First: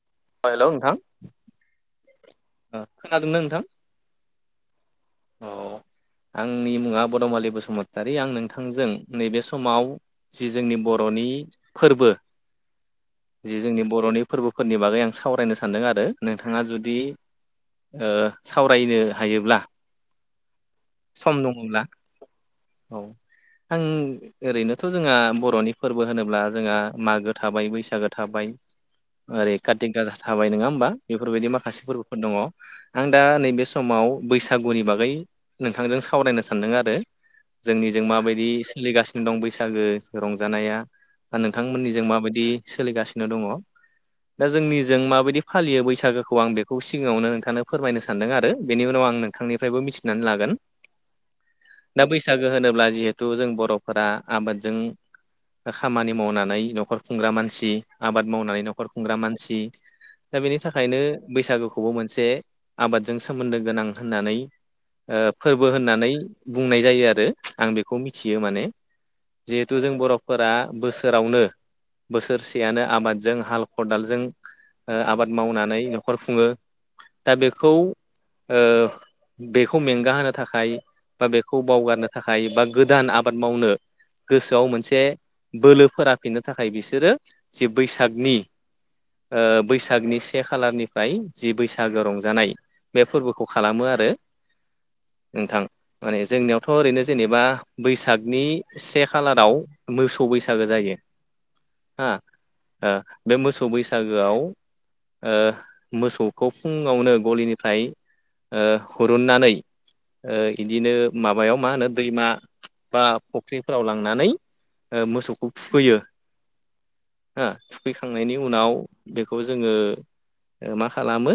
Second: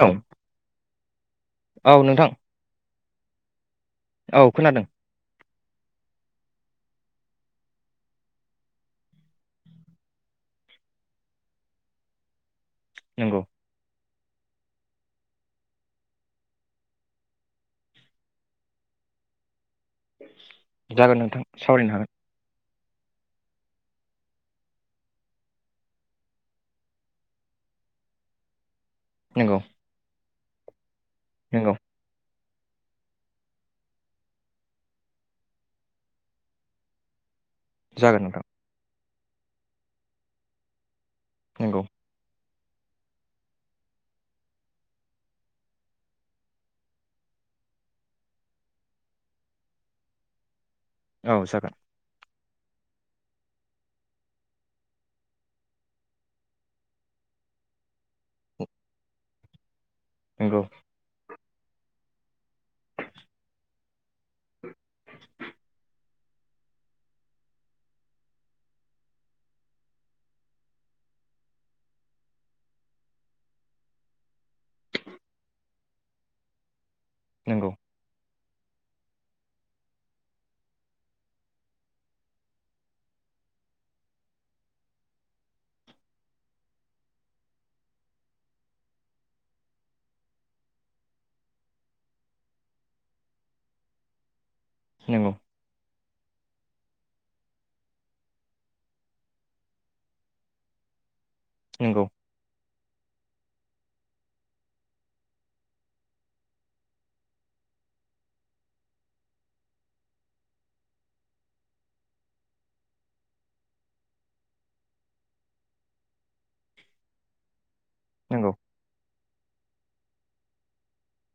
औ हेलौ नोंथां औ नोंथां [inaudible] खोनादों ना नोंथां? औ खोनादों। अ आंनि मुङा बदमालि बसुमतारी आं नोंथांजों नैबे समाव जि जोंनि बर'नि फोरबो। नंगौ जि जोंनि बर'नि। फोरबोफोरनि बागै आं सावरायनो सानदों आरो नोंथाङा जुदि सावरायनो ओ हायोब्ला। [inaudible] जागोन सम नोंथां दङब्ला सावरायनो हागोन। औ आं ओरैनोथ' जोंहा बर'नि फोरबो होनोब्ला जोंहा मागो थाबाय बैसागो थाबाय। ओरै नंगौ काति गासा। थाबाय नङा होमबा? बेफोरबायदि नंगौ माखासे फोरबोफोर दङ। आं दा नैबे समाव बैसागुनि बागै। नोंथांजों सावरायनो सानदों आरो। जोंनिजों जागोन नोंथां माबायदि सोलिगासिनो। दं बैसागो रंजानाया। नंगौ नोंथांमोननि जों माबायदि। सोलिगासिनो दङ दा जोंनिजों माबायदि फालियो बैसागोखौ आं बेखौ सिगाङावनो नोंथांनो फोरमायनो सानदों आरो बेनि उनाव आं नोंथांनिफ्रायबो मिथि नानै लागोन। औ जागोन। दा बैसागो होनोब्ला जिहेथु जों बर'फोरा आबादजों खामानि मावनानै न'खर खुंग्रा मानसि आबाद मावनानै न'खर खुंग्रा मानसि। दा बेनि नंगौ थाखायनो। बैसागोखौबो मोनसे आबादजों सोमोन्दो गोनां होननानै। फोरबो होननानै बुंनाय जायो आरो आं बेखौ मिथियो माने जिहेथु जों बर'फोरा बोसोरावनो बोसोरसेयानो आबादजों हाल खदालजों आबाद मावनानै न'खर खुङो। दा बेखौ नंगौ औ बेखौ खौ मेंगा होनो थाखाय बा बेखौ बावगारनो थाखाय बा गोदान आबाद मावनो गोसोआव मोनसे बोलो फोराफिननो थाखाय बिसोरो जि बैसागनि बैसागनि से खालारनिफ्राय जि बैसागो रंजानाय बे फोरबोखौ खालामो आरो नंगौ नोंथां माने जोंनियाव थ' ओरैनो जेनेबा बैसागनि से खालाराव मोसौ बैसागो जायो नंगौ हा बे मोसौव सौ बैसागोआव ओ मोसौखौ फुङावनो गलिनिफ्राय ओ हुरुननानै ओ इदिनो माबायाव मा होनो दैमा बा फुख्रिफोराव लांनानै मोसौखौ थुखैयो हो थुखैखांनायनि नंगौ उनाव बेखौ जोङो मा खालामो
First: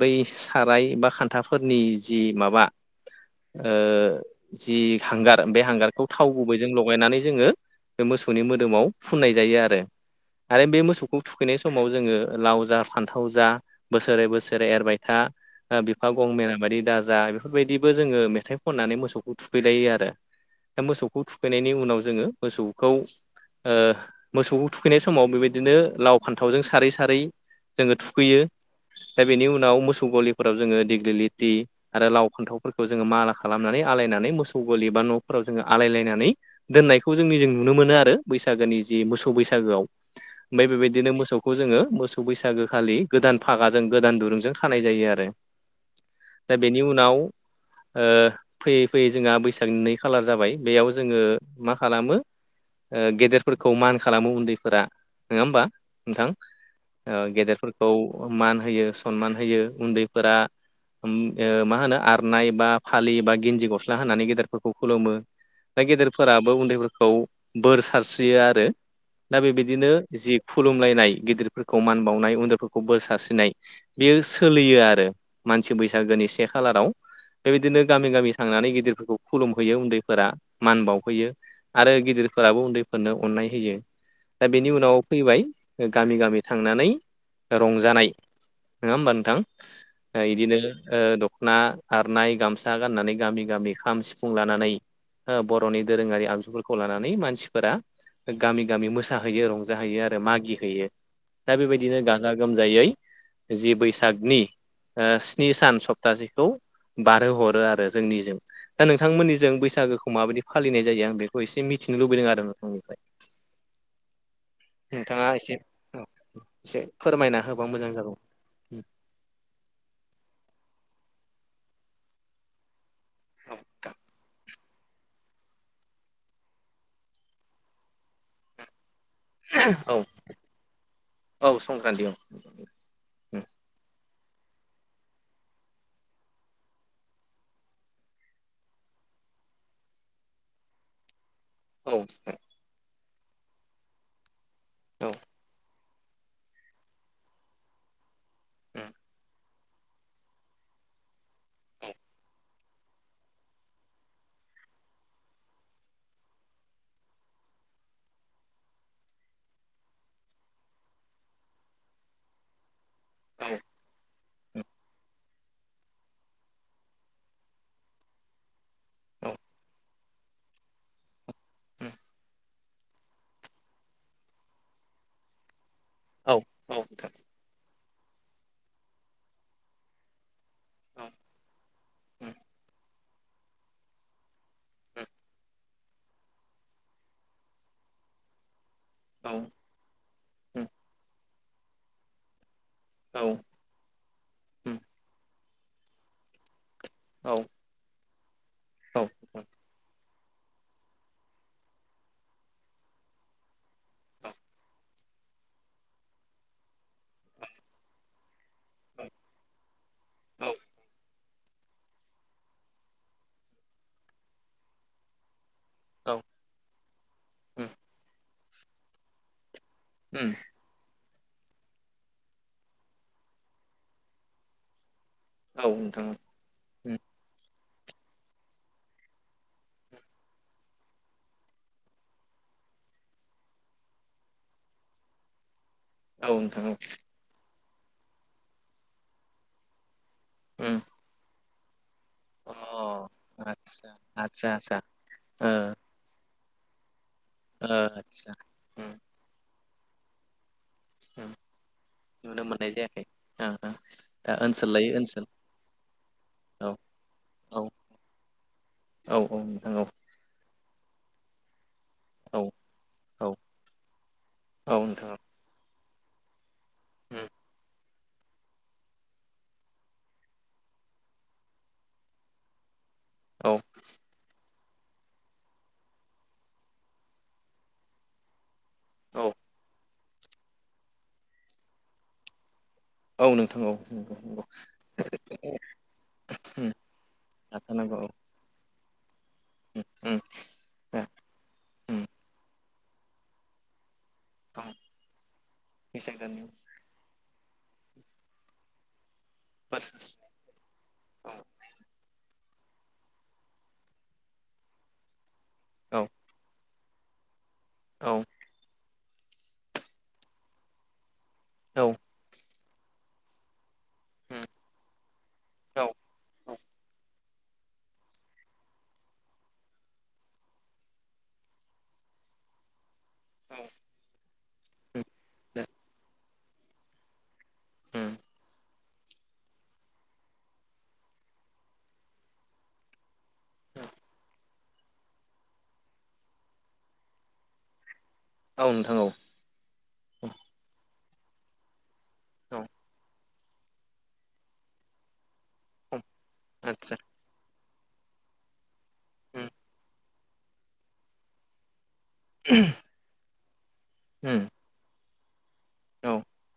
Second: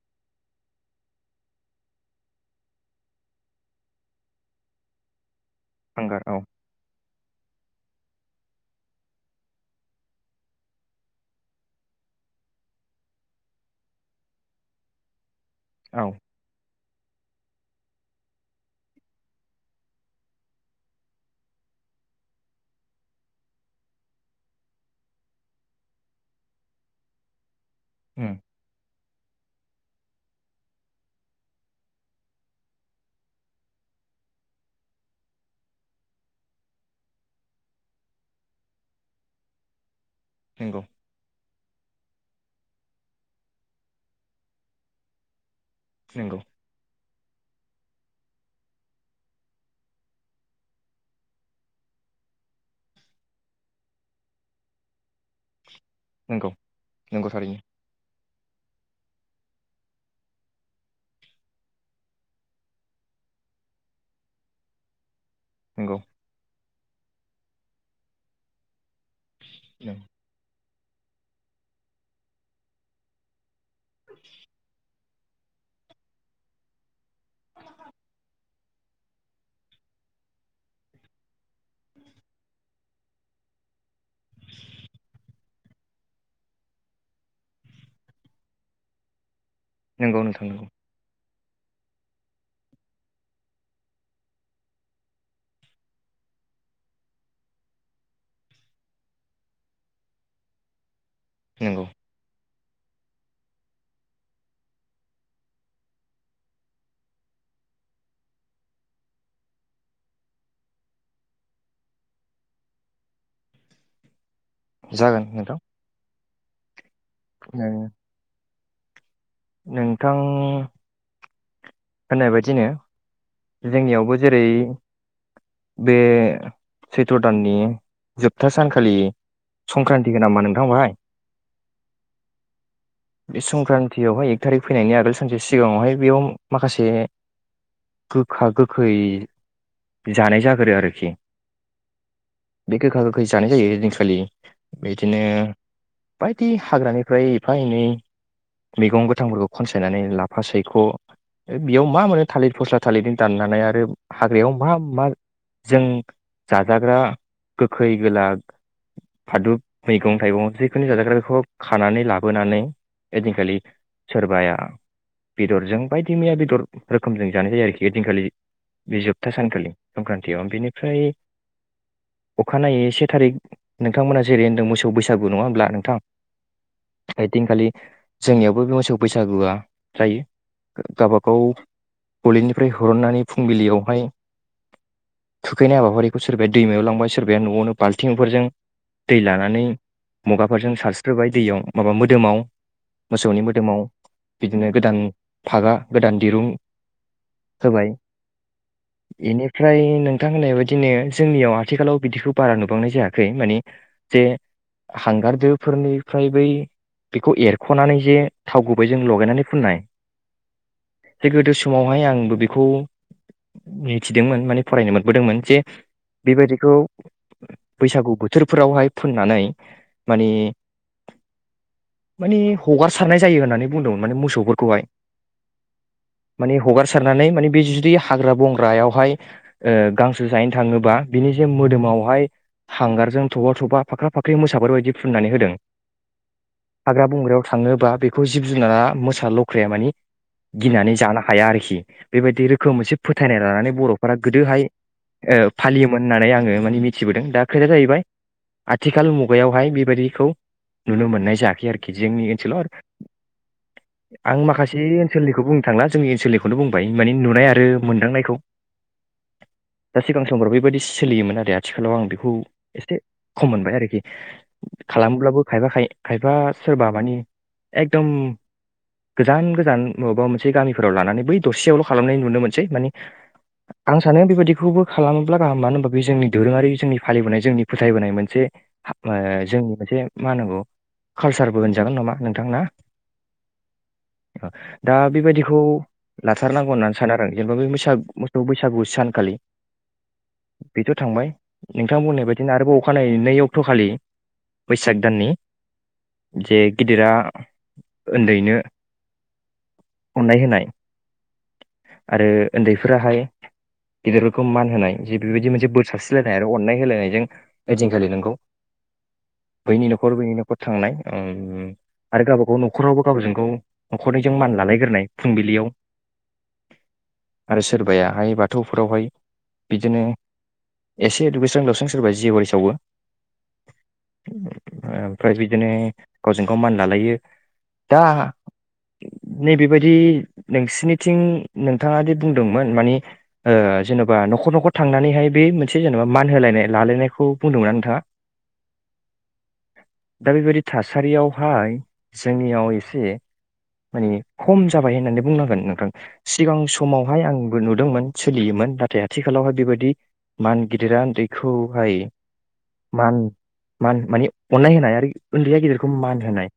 बै साराय बा खान्थाफोरनि जि माबा ओ जि हांगार बे हांगारखौ हांगार थाव औ गुबै जों लगायनानै जोङो बे मोसौनि मोदोमाव फुननाय जायो आरो आरो बे मोसौखौ थुखैनाय समाव जोङो लाव जा फान्थाव जा बोसोरै बोसोरै एरबाय था औ बिफा गं मेेना बायदि दाज जा बेफोरबायदिबो जोङो मेथाइ खननानै मोसौखौ थुखैलायो आरो दा मोसौखौ थुखैनायनि उनाव जोङो मोसौखौ मोसौखौ थुखैनाय समाव बेबायदिनो लाव फान्थावजों सारै सारै जोङो उम थुखैयो दा बेनि उनाव उनाव मोसौ गलिफोराव जोङो दिग्लिलिटि आरो लाव फानथावफोरखौ जोङो माला खालामनानै आलायनानै मोसौ गलि बा न'फोराव जोङो आलायलायनानै दोनायखौ जोंनि जों नुनो मोनो आरो बैसागोनि जि मोसौ बैसागोआव ओमफाय नंगौ बेबायदिनो मोसौखौ जोङो मोसौ बैसागो खालि गोदान फागाजों गोदान दुरुंजों खानाय जायो आरो नंगौ दा बेनि उनाव औ फैयै फैयै जोंहा बैसागनि नै खालार जाबाय बेयाव जोङो मा खालामो गेदेरफोरखौ मान खालामो उन्दैफोरा नोङा होमबा नोंथां नंगौ नंगौ थारैनो गेदेरफोरखौ मान होयो सनमान होयो उन्दैफोरा म मा होनो आर आरनाय बा फालि बा गिन्जि गस्ला होनानै गेदेरफोरखौ खुलुमो दा नंगौ गेदेरफोराबो उन्दैफोरखौ बोर सारस्रियो आरो दा बेबायदिनो जि खुलुमलायनाय गिदिरफोरखौ मान बावनाय उन्दैफोरखौ बोर सारस्रिनाय बेयो सोलियो आरो मानसि बैसागोनि से खालाराव बेबायदिनो गामि गामि थांनानै गिदिरफोरखौ खुलुमहैयो उन्दैफोरा मान बावहैयो आरो गिदिरफोराबो उन्दैफोरनो अननाय होयो दा बेनि उनाव फैबाय गामि गामि थांनानै रंजानाय नोङा होमबा नोंथां? नंगौ ओ नोंथां इदिनो नंगौ ओ द ना खारनाय गामसा गाननानै गामि गामि खाम सिफुं लानानै बर'नि दोरोङारि आगजुफोरखौ लानानै मानसिफोरा गामि गामि मोसाहैयो रंजाहैयो आरो मागिहैयो। दा नंगौ बेबायदिनो गाजा गोमजायै जि बैसागनि स्नि सान सप्तासेखौ बारहो हरो आरो जोंनिजों दा नोंथांमोननिजों बैसागोखौ माबायदि फालिनाय जायो आं बेखौ एसे मिथिनो लुबैदों आरो नोंथांनिफ्राय। जागोन नोंथांया एसे नोंथां से फोरमायना होबा नों- मोजां जागौ। [inaudible] नोंथां। होननाय बायदिनो जोंनियावबो जेरै बे सैथ्र' दाननि जोबथा सानखालि औ संक्रान्ति होनामा नोंथांबाहाय औ संक्रान्ति औ बे संक्रान्ति बेवहाय एक थारिक फैनायनि आगोल सानसे सिगाङावहाय बेयाव। माखासे गोखा गोखै जानाय जागोरो आरोखि। औ बे गोखा गोखै जानाय जायो ओयदिनखालि। औ बेदिनो बायदि हाग्रानिफ्राय एफा एनै औ मैगं गोथांफोरखौ। खनसायनानै लाफा सैख बेयाव मा मोनो थालिर फस्ला थालिरजों दाननानै आरो हाग्रायाव मा मा जों जाजाग्रा गोखै गोला फादुब मैगं थाइगं जिखुनु जाजाग्रा बेखौ खानानै लाबोनानै। औ एदिनखालि सोरबाया। बेदरजों बायदि मैया बेदर रोखोमजों जानाय जायो आरोखि ओदिनखालि। बे औ जोपथा सानखालि। संक्रान्तियाव बिनिफ्राय उम अखानायै से थारिक नोंथांमोनहा जै होनदों मोसौ बैसागु नङा होनब्ला। थां‌ औ औ नोंथां आइदिन खालि जोंनियावबो बे मोसौ बैसागुआ जायो। औ गावबा गाव उम गलिनिफ्राय हुरननानै फुंबिलियावहाय थुखैनाय हाबाफारिखौ सोरबाया दैमायाव लांबाय सोरबाया न'आवनो बाल्थिंफोरजों। दै औ लानानै उम मुगाफोरजों सारस्रोबाय। दैयाव माबा मोदोमाव औ मोसौनि मोदोमाव बिदिनो उम गोदान फागा गोदान दिरुं औ होबाय नोंथां बेनिफ्राय नों नोंथां होननाय बायदिनो जोंनियाव आथिखालाव बिदिखौ बारा नुबांनाय जायाखै माने जे हांगारदोफोरनिफ्राय बै बेखौ एरख'नानै जे थाव गुबैजों लगायनानै फुननाय औ जे गोदो समावहाय आंबो बेखौ मिथिदोंमोन माने फरायनो मोनबोदोंमोन जे औ बेबायदिखौ उम बैसागु बोथ बोथोरफोरावहाय फुननानै मानि उम माने हगारसारनाय जायो होननानै बुंदोंमोन माने मोसौफोरखौहाय। औ नोंथां माने उम हगारसारनानै माने बे जुदि हाग्रा बंग्रायावहाय गांसो जाहैनो थाङोबा बिनि जे मोदोमावहाय हांगारजों थबा थबा फाख्रा फाख्रि मोसाफोरबायदि फुननानै होदों। औ नोंथां औ। हाग्रा बंग्रायाव थाङोबा बेखौ जिब जुनारा मोसा लख्राया मानि उम गिनानै जानो हाया आरो खि बेबायदि अ रोखोम मोनसे फोथायनाय लानानै आतसा बर'फोरा आतसा गोदोहाय आतसा ओ फालियोमोन होननानै आंङो माने मिथिबोदों दा खोथाया ओ जाहैबाय आतसा उम आथिखाल मुगायावहाय बे बादिखौ नुनो उम मोननाय जायाखै आरोखि जोंनि नुनो ओनसोलाव मोननाय जायाखै ओ ओ दा आं माखासे ओनसोल एसे लायै ओनसोल ओनसोलनिखौ बुंनो थांला जोंनि ओनसोलनिखौनो औ बुंबाय माने नुनाय औ आरो मोनदांनायखौ औ नोंथां औ दा सिगां समफ्राव बेबायदि सोलियोमोन आरो। आथिखालाव आं बेखौ औ एसे औ खम मोनबाय आरोखि औ नोंथां औ खालामोब्लाबो खायबा खाय खायफा सोरबा मानि एकदम गोजान गोजान मबेबा मोनसे गामिफोराव लानानै बै दसेयावल' खालामनाय नुनो मोनसै माने औ आं सानो बेबायदि बेखौबो खालामोब्ला गाहाम मानो होनबा बे जोंनि दोरोंङारि जों फालिबोनाय जों फोथायबोनाय मोनसे जोंनि मोनसे मा होननांगौ कालसारबो होनजागोन नामा नोंथां ना? औ नोंथां औ। नंगौ नंगौ दा बेबायदिखौ लाथारनांगौ होननानै सानो आरो जेनेबा बै बैसा थाथारनांगौ औ मोसौ बैसागु सानखाालि उम औ बेथ' थांबाय नोंथां बुंनाय बायदिनो आरोबाव अखानायै नै अक्ट'खालि बैसाग दाननि बैसाग दाननि जे गिदिरा उन्दैनो बोर सारस्रिनाय अननाय होनाय औ आरो उन्दैफोराहाय गेदेरफोरखौ मान होनाय जिब बेबायदि मोनसे बोर औ साबस्रिलायनाय आरो अननाय होलायनायजों ओइदिनखालि औ नोंगौ बैनि न'खर बैनि न'खर थांनाय ओम औ आरो गाबा गाव न' खरावबो गावजों गाव न'खरनिजों उम मान लालायग्रोनाय फुंबिलियाव औ औ आरो सोरबायाहाय बाथौफोरावहाय बिदिनो एसे दुगैस्रां लोबस्रां सोरबा जेवारि सावो। उम [inaudible] आम फ्राय बिदिनो गावजों गाव मान लालायो दा उम नैबेबायदि नोंसिनिथिं नोंथाङा दि बुंदोंमोन मानि ओ जेन'बा न'खर न'खर थांनानैहाय बे मोनसे जेन'बा मान होलायनाय लालायनायखौ बुंदोंमोना नोंथाङा औ नोंथां औ औ सारियावहाय जोंनियाव एसे माने खम जाबाय होननानै बुंनांगोन नोंथां औ सिगां आदसा समावहाय आं नुदोंमोन सोलियोमोन दा थे उम आथिखालावहाय बेबायदि मान गिदिरा उन्दैखौहाय मान मान मानि उम अन्नाय होनाय आरि उन्दैया गिदिरखौ औ मान होनाय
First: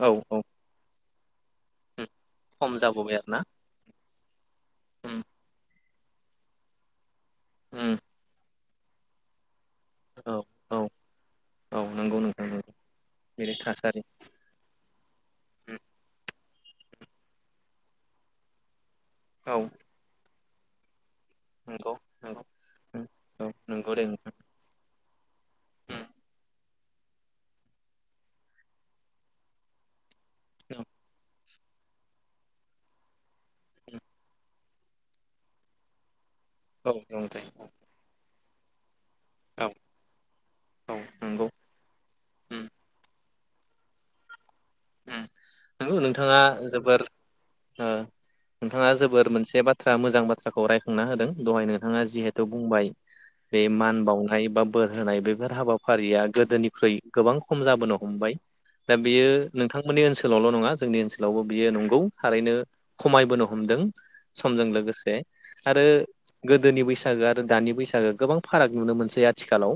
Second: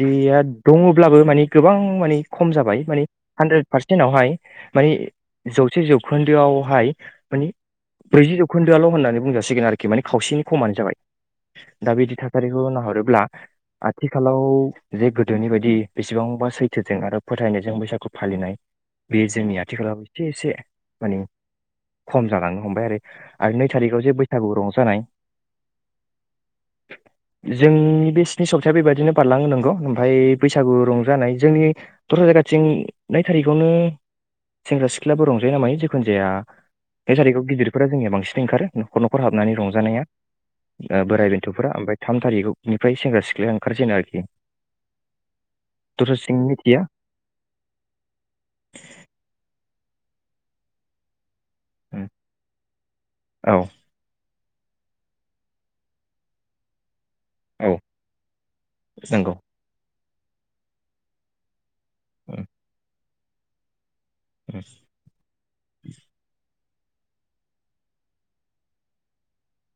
औ औ दङ ब्लाबो माने गोबां उम मानि खम जाबाय मानि जाबोबाय आरो ना हानद्रेद पारस उनावहाय माने उम जौसे जौखोन्दोआवहाय माने उम ब्रैजि जौ खोनदोआल होननानै बुंजसिगोन आरो माने औ खावसेनि खमानो औ जाबाय औ दा बिदि नंगौ नोंथां थासारिखौ नंगौ नाहरोब्ला बेनि थासारि आथिखालाव जे गोदोनि बायदि उम [unintelligible] सैथोजों आरो फोथायनायजों बैसागु फालिनाय बे जोंनि औ आथिखालाव एसे एसे माने नंगौ खम नंगौ जालांनो हमबाय आरो उम औ आरो नै नंगौ थारिखाव दे जे नोंथां बैसागु रंजानाय उम जोंनि बे स्नि सप्ताया बेबायदिनो बारलाङो नंगौ ओमफाय। बैसागु रंजानाय जोंनि दस्रा जायगाथिं नै थारिखावनो सेंग्रा सिख्लाबो रंजायो नामायो जेखुनु जाया औ औ बे नंगौ थारिखखौ गिदिरफोरा जोंनिया बांसिन [unintelligible] न'खर न'खर हाबनानै औ रंजानाया औ ओ बोराय नंगौ बेन्थ'फोरा ओमफ्राय थाम उम थारिखनिफ्राय सेंग्रा सिख [unintelligible] ओंखारसैना आरोखि। नंगौ दस्राथिं नोंथाङा मिथिया जोबोर ओ नोंथाङा जोबोर मोनसे बाथ बाथ्रा मोजां बाथ्राखौ रायखांना होदों। दहाय नोंथाङा उम जेहेथु बुंबाय औ बे मान बाव बा बोर होनाय बेफोर हाबाफारिया गोदोनिख्रुइ गोबां खम औ जाबोनो हमबाय दा बियो नंगौ नोंथांमोननि ओनसोलावल' नङा जोंनि ओनसोलावबो बियो नं औ थारैनो। खमायबोनो हमदों। उम समजों लोगोसे आरो गो गोदोनि बैसागो आरो दानि बैसागो गोबां फाराग नुनो मोनसै आथिखालाव।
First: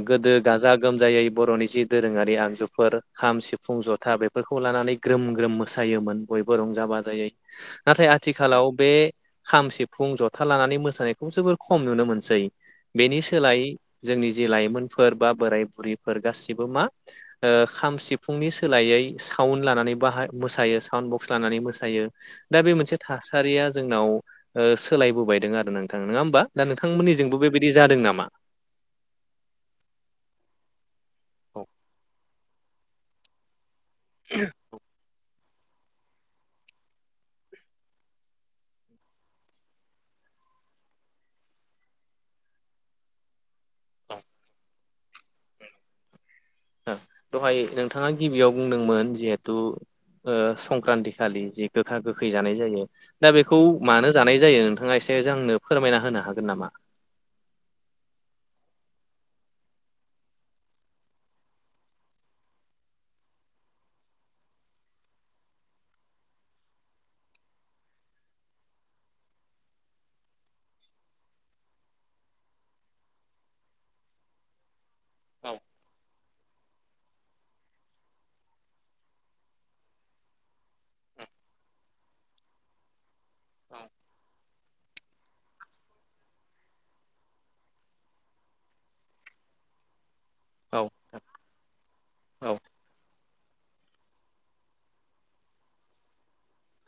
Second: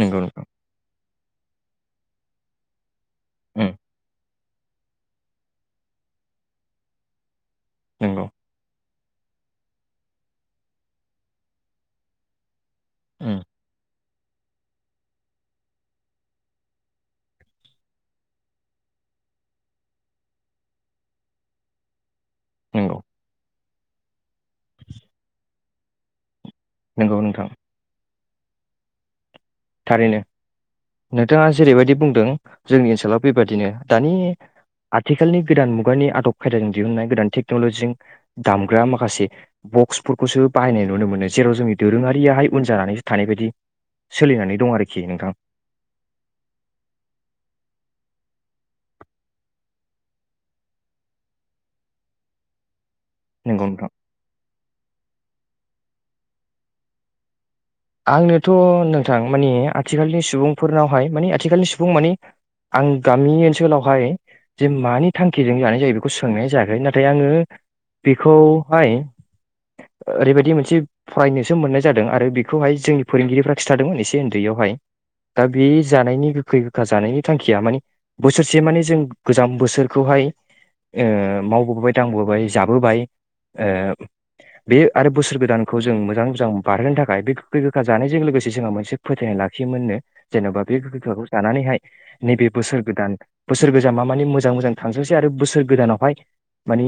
नंगौ गोदो नोंथां गाजा गोमजायै बर'नि जि दोरोङारि आगजुफोर खाम उम सिफुं ज बेफोरखौ लानानै ग्रोम ग्रोम मोसायोमोन बयबो रंजा बाजायै। नाथाय नंगौ आथिखालाव बे खाम सिफुं जथा लानानै मोसानायखौ जोबोर खम नुनो मोनसै। बेनि उम सोलायै। जोंनि जे लाइमोनफोर बा बोराय बुरैफोर गासिबो मा ओ खाम सिफुंनि सोलायै साउन्ड लानानै मोसायो साउन्ड बक्स लानानै मोसायो। दा बे मोनसे नंगौ थासारिया जोंनाव ओ सोलायबोबायदों आरो नोंथां नङा होमबा दा नंगौ नोंथांमोननिजोंबो नोंथां बेबायदि जादों नामा? थारैनो नोंथाङा जेरैबायदि बुंदों जोंनि ओनसोलाव बेबायदिनो दानि आथिखालनि गोदान मुगानि आदब खायदाजों दिहुननाय गोदान टेक्न'लजिजों दामग्रा माखासे बक्सफोरखौसो बाहायनाय नुनो मोनो जेराव जोंनि दोरोङारियाहाय उन जानानैसो थानाय बायदि सोलिनानै दं आरोखि नोंथां दहाय नोंथाङा गिबियाव बुंदोंमोन जिहेथु संक्रान्ति खालि जि गोखा गोखै जानाय जायो दा बेखौ नंगौ नोंथां मानो जानाय जायो नोंथाङा एसे जोंनो फोरमायना होनो हागोन नामा? आंनोथ' नोंथां मानिे आथिखालनि सुबुंफोरनावहाय माने आथिखालनि सुबुं मानिे आं गामि ओनसोलावहाय जे मानि थांखिजों जानाय जायो बेखौ सोंनाय जायाखै नाथाय आङो बेखौहाय ओरैबायदि मोनसे फरायनोसो मोननाय जादों आरो बे बेखौहाय जोंनि फोरोंगिरिफ्रा खिथादोंमोन एसे उन्दैयावहाय दा औ बे जानायनि गोखै गोखा जानायनि थांखिया मानि बोसोरसे माने जों गोजाम बोसोरखौहाय ओ मावबोबाय दांबोबाय जाबोबाय ओ बे आरो बोसोर गोदानखौ जों मोजाङै मोजां बारहोनो थाखाय बे गोखै गोखा जानायजों लोगोसे जोंहा मोनसे फोथायनाय लाखियोमोननो जेनबा बे औ [unintelligible] जानानैहाय नैबे औ बोसोर गोदान बोसोर गोजामा माने मोजां मोजां थांथोंसै आरो बोसोर गोदानावहाय मानि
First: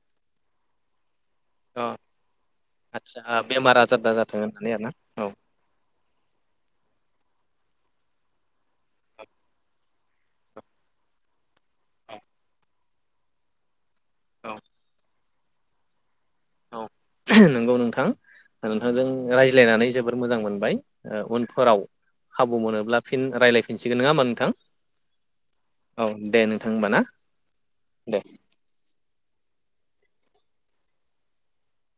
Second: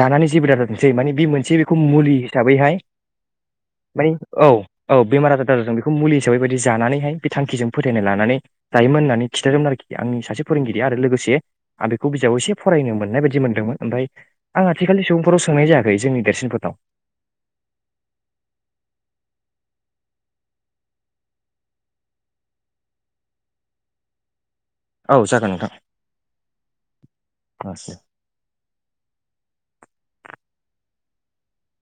जानानै जेबो दाजाथोंसै माने बे मोनसे बेखौ मुलि हिसाबैहाय आथसा बेमार आजार माने दाजाथो औ औ बेमार आजार दाजाथों बेखौ मुलि हिसाब बेबायदि जानानैहाय बे थांखिजों फोथायनाय लानानै जायोमोन होननानै खिथादोंमोन आरोखि आंनि सासे फोरोंगिरि आरो लोगोसे आं बेखौ बिजाबाव एसे फरायनो मोननाय बायदि मोन्दोंमोन ओमफाय आं आथिखालनि सुबुंफोराव सोंनाय जायाखै जोंनि देरसिनफोरनाव औ नंगौ नोंथां नोंथांजों रायज्लायनानै जोबोर मोजां मोनबाय उनफोराव खाबु मोनोब्ला फिन रायज्लायफिनसिगोन नङा होमबा नोंथां औ जागोन औ दे नोंथां होमबा ना नोंथां दे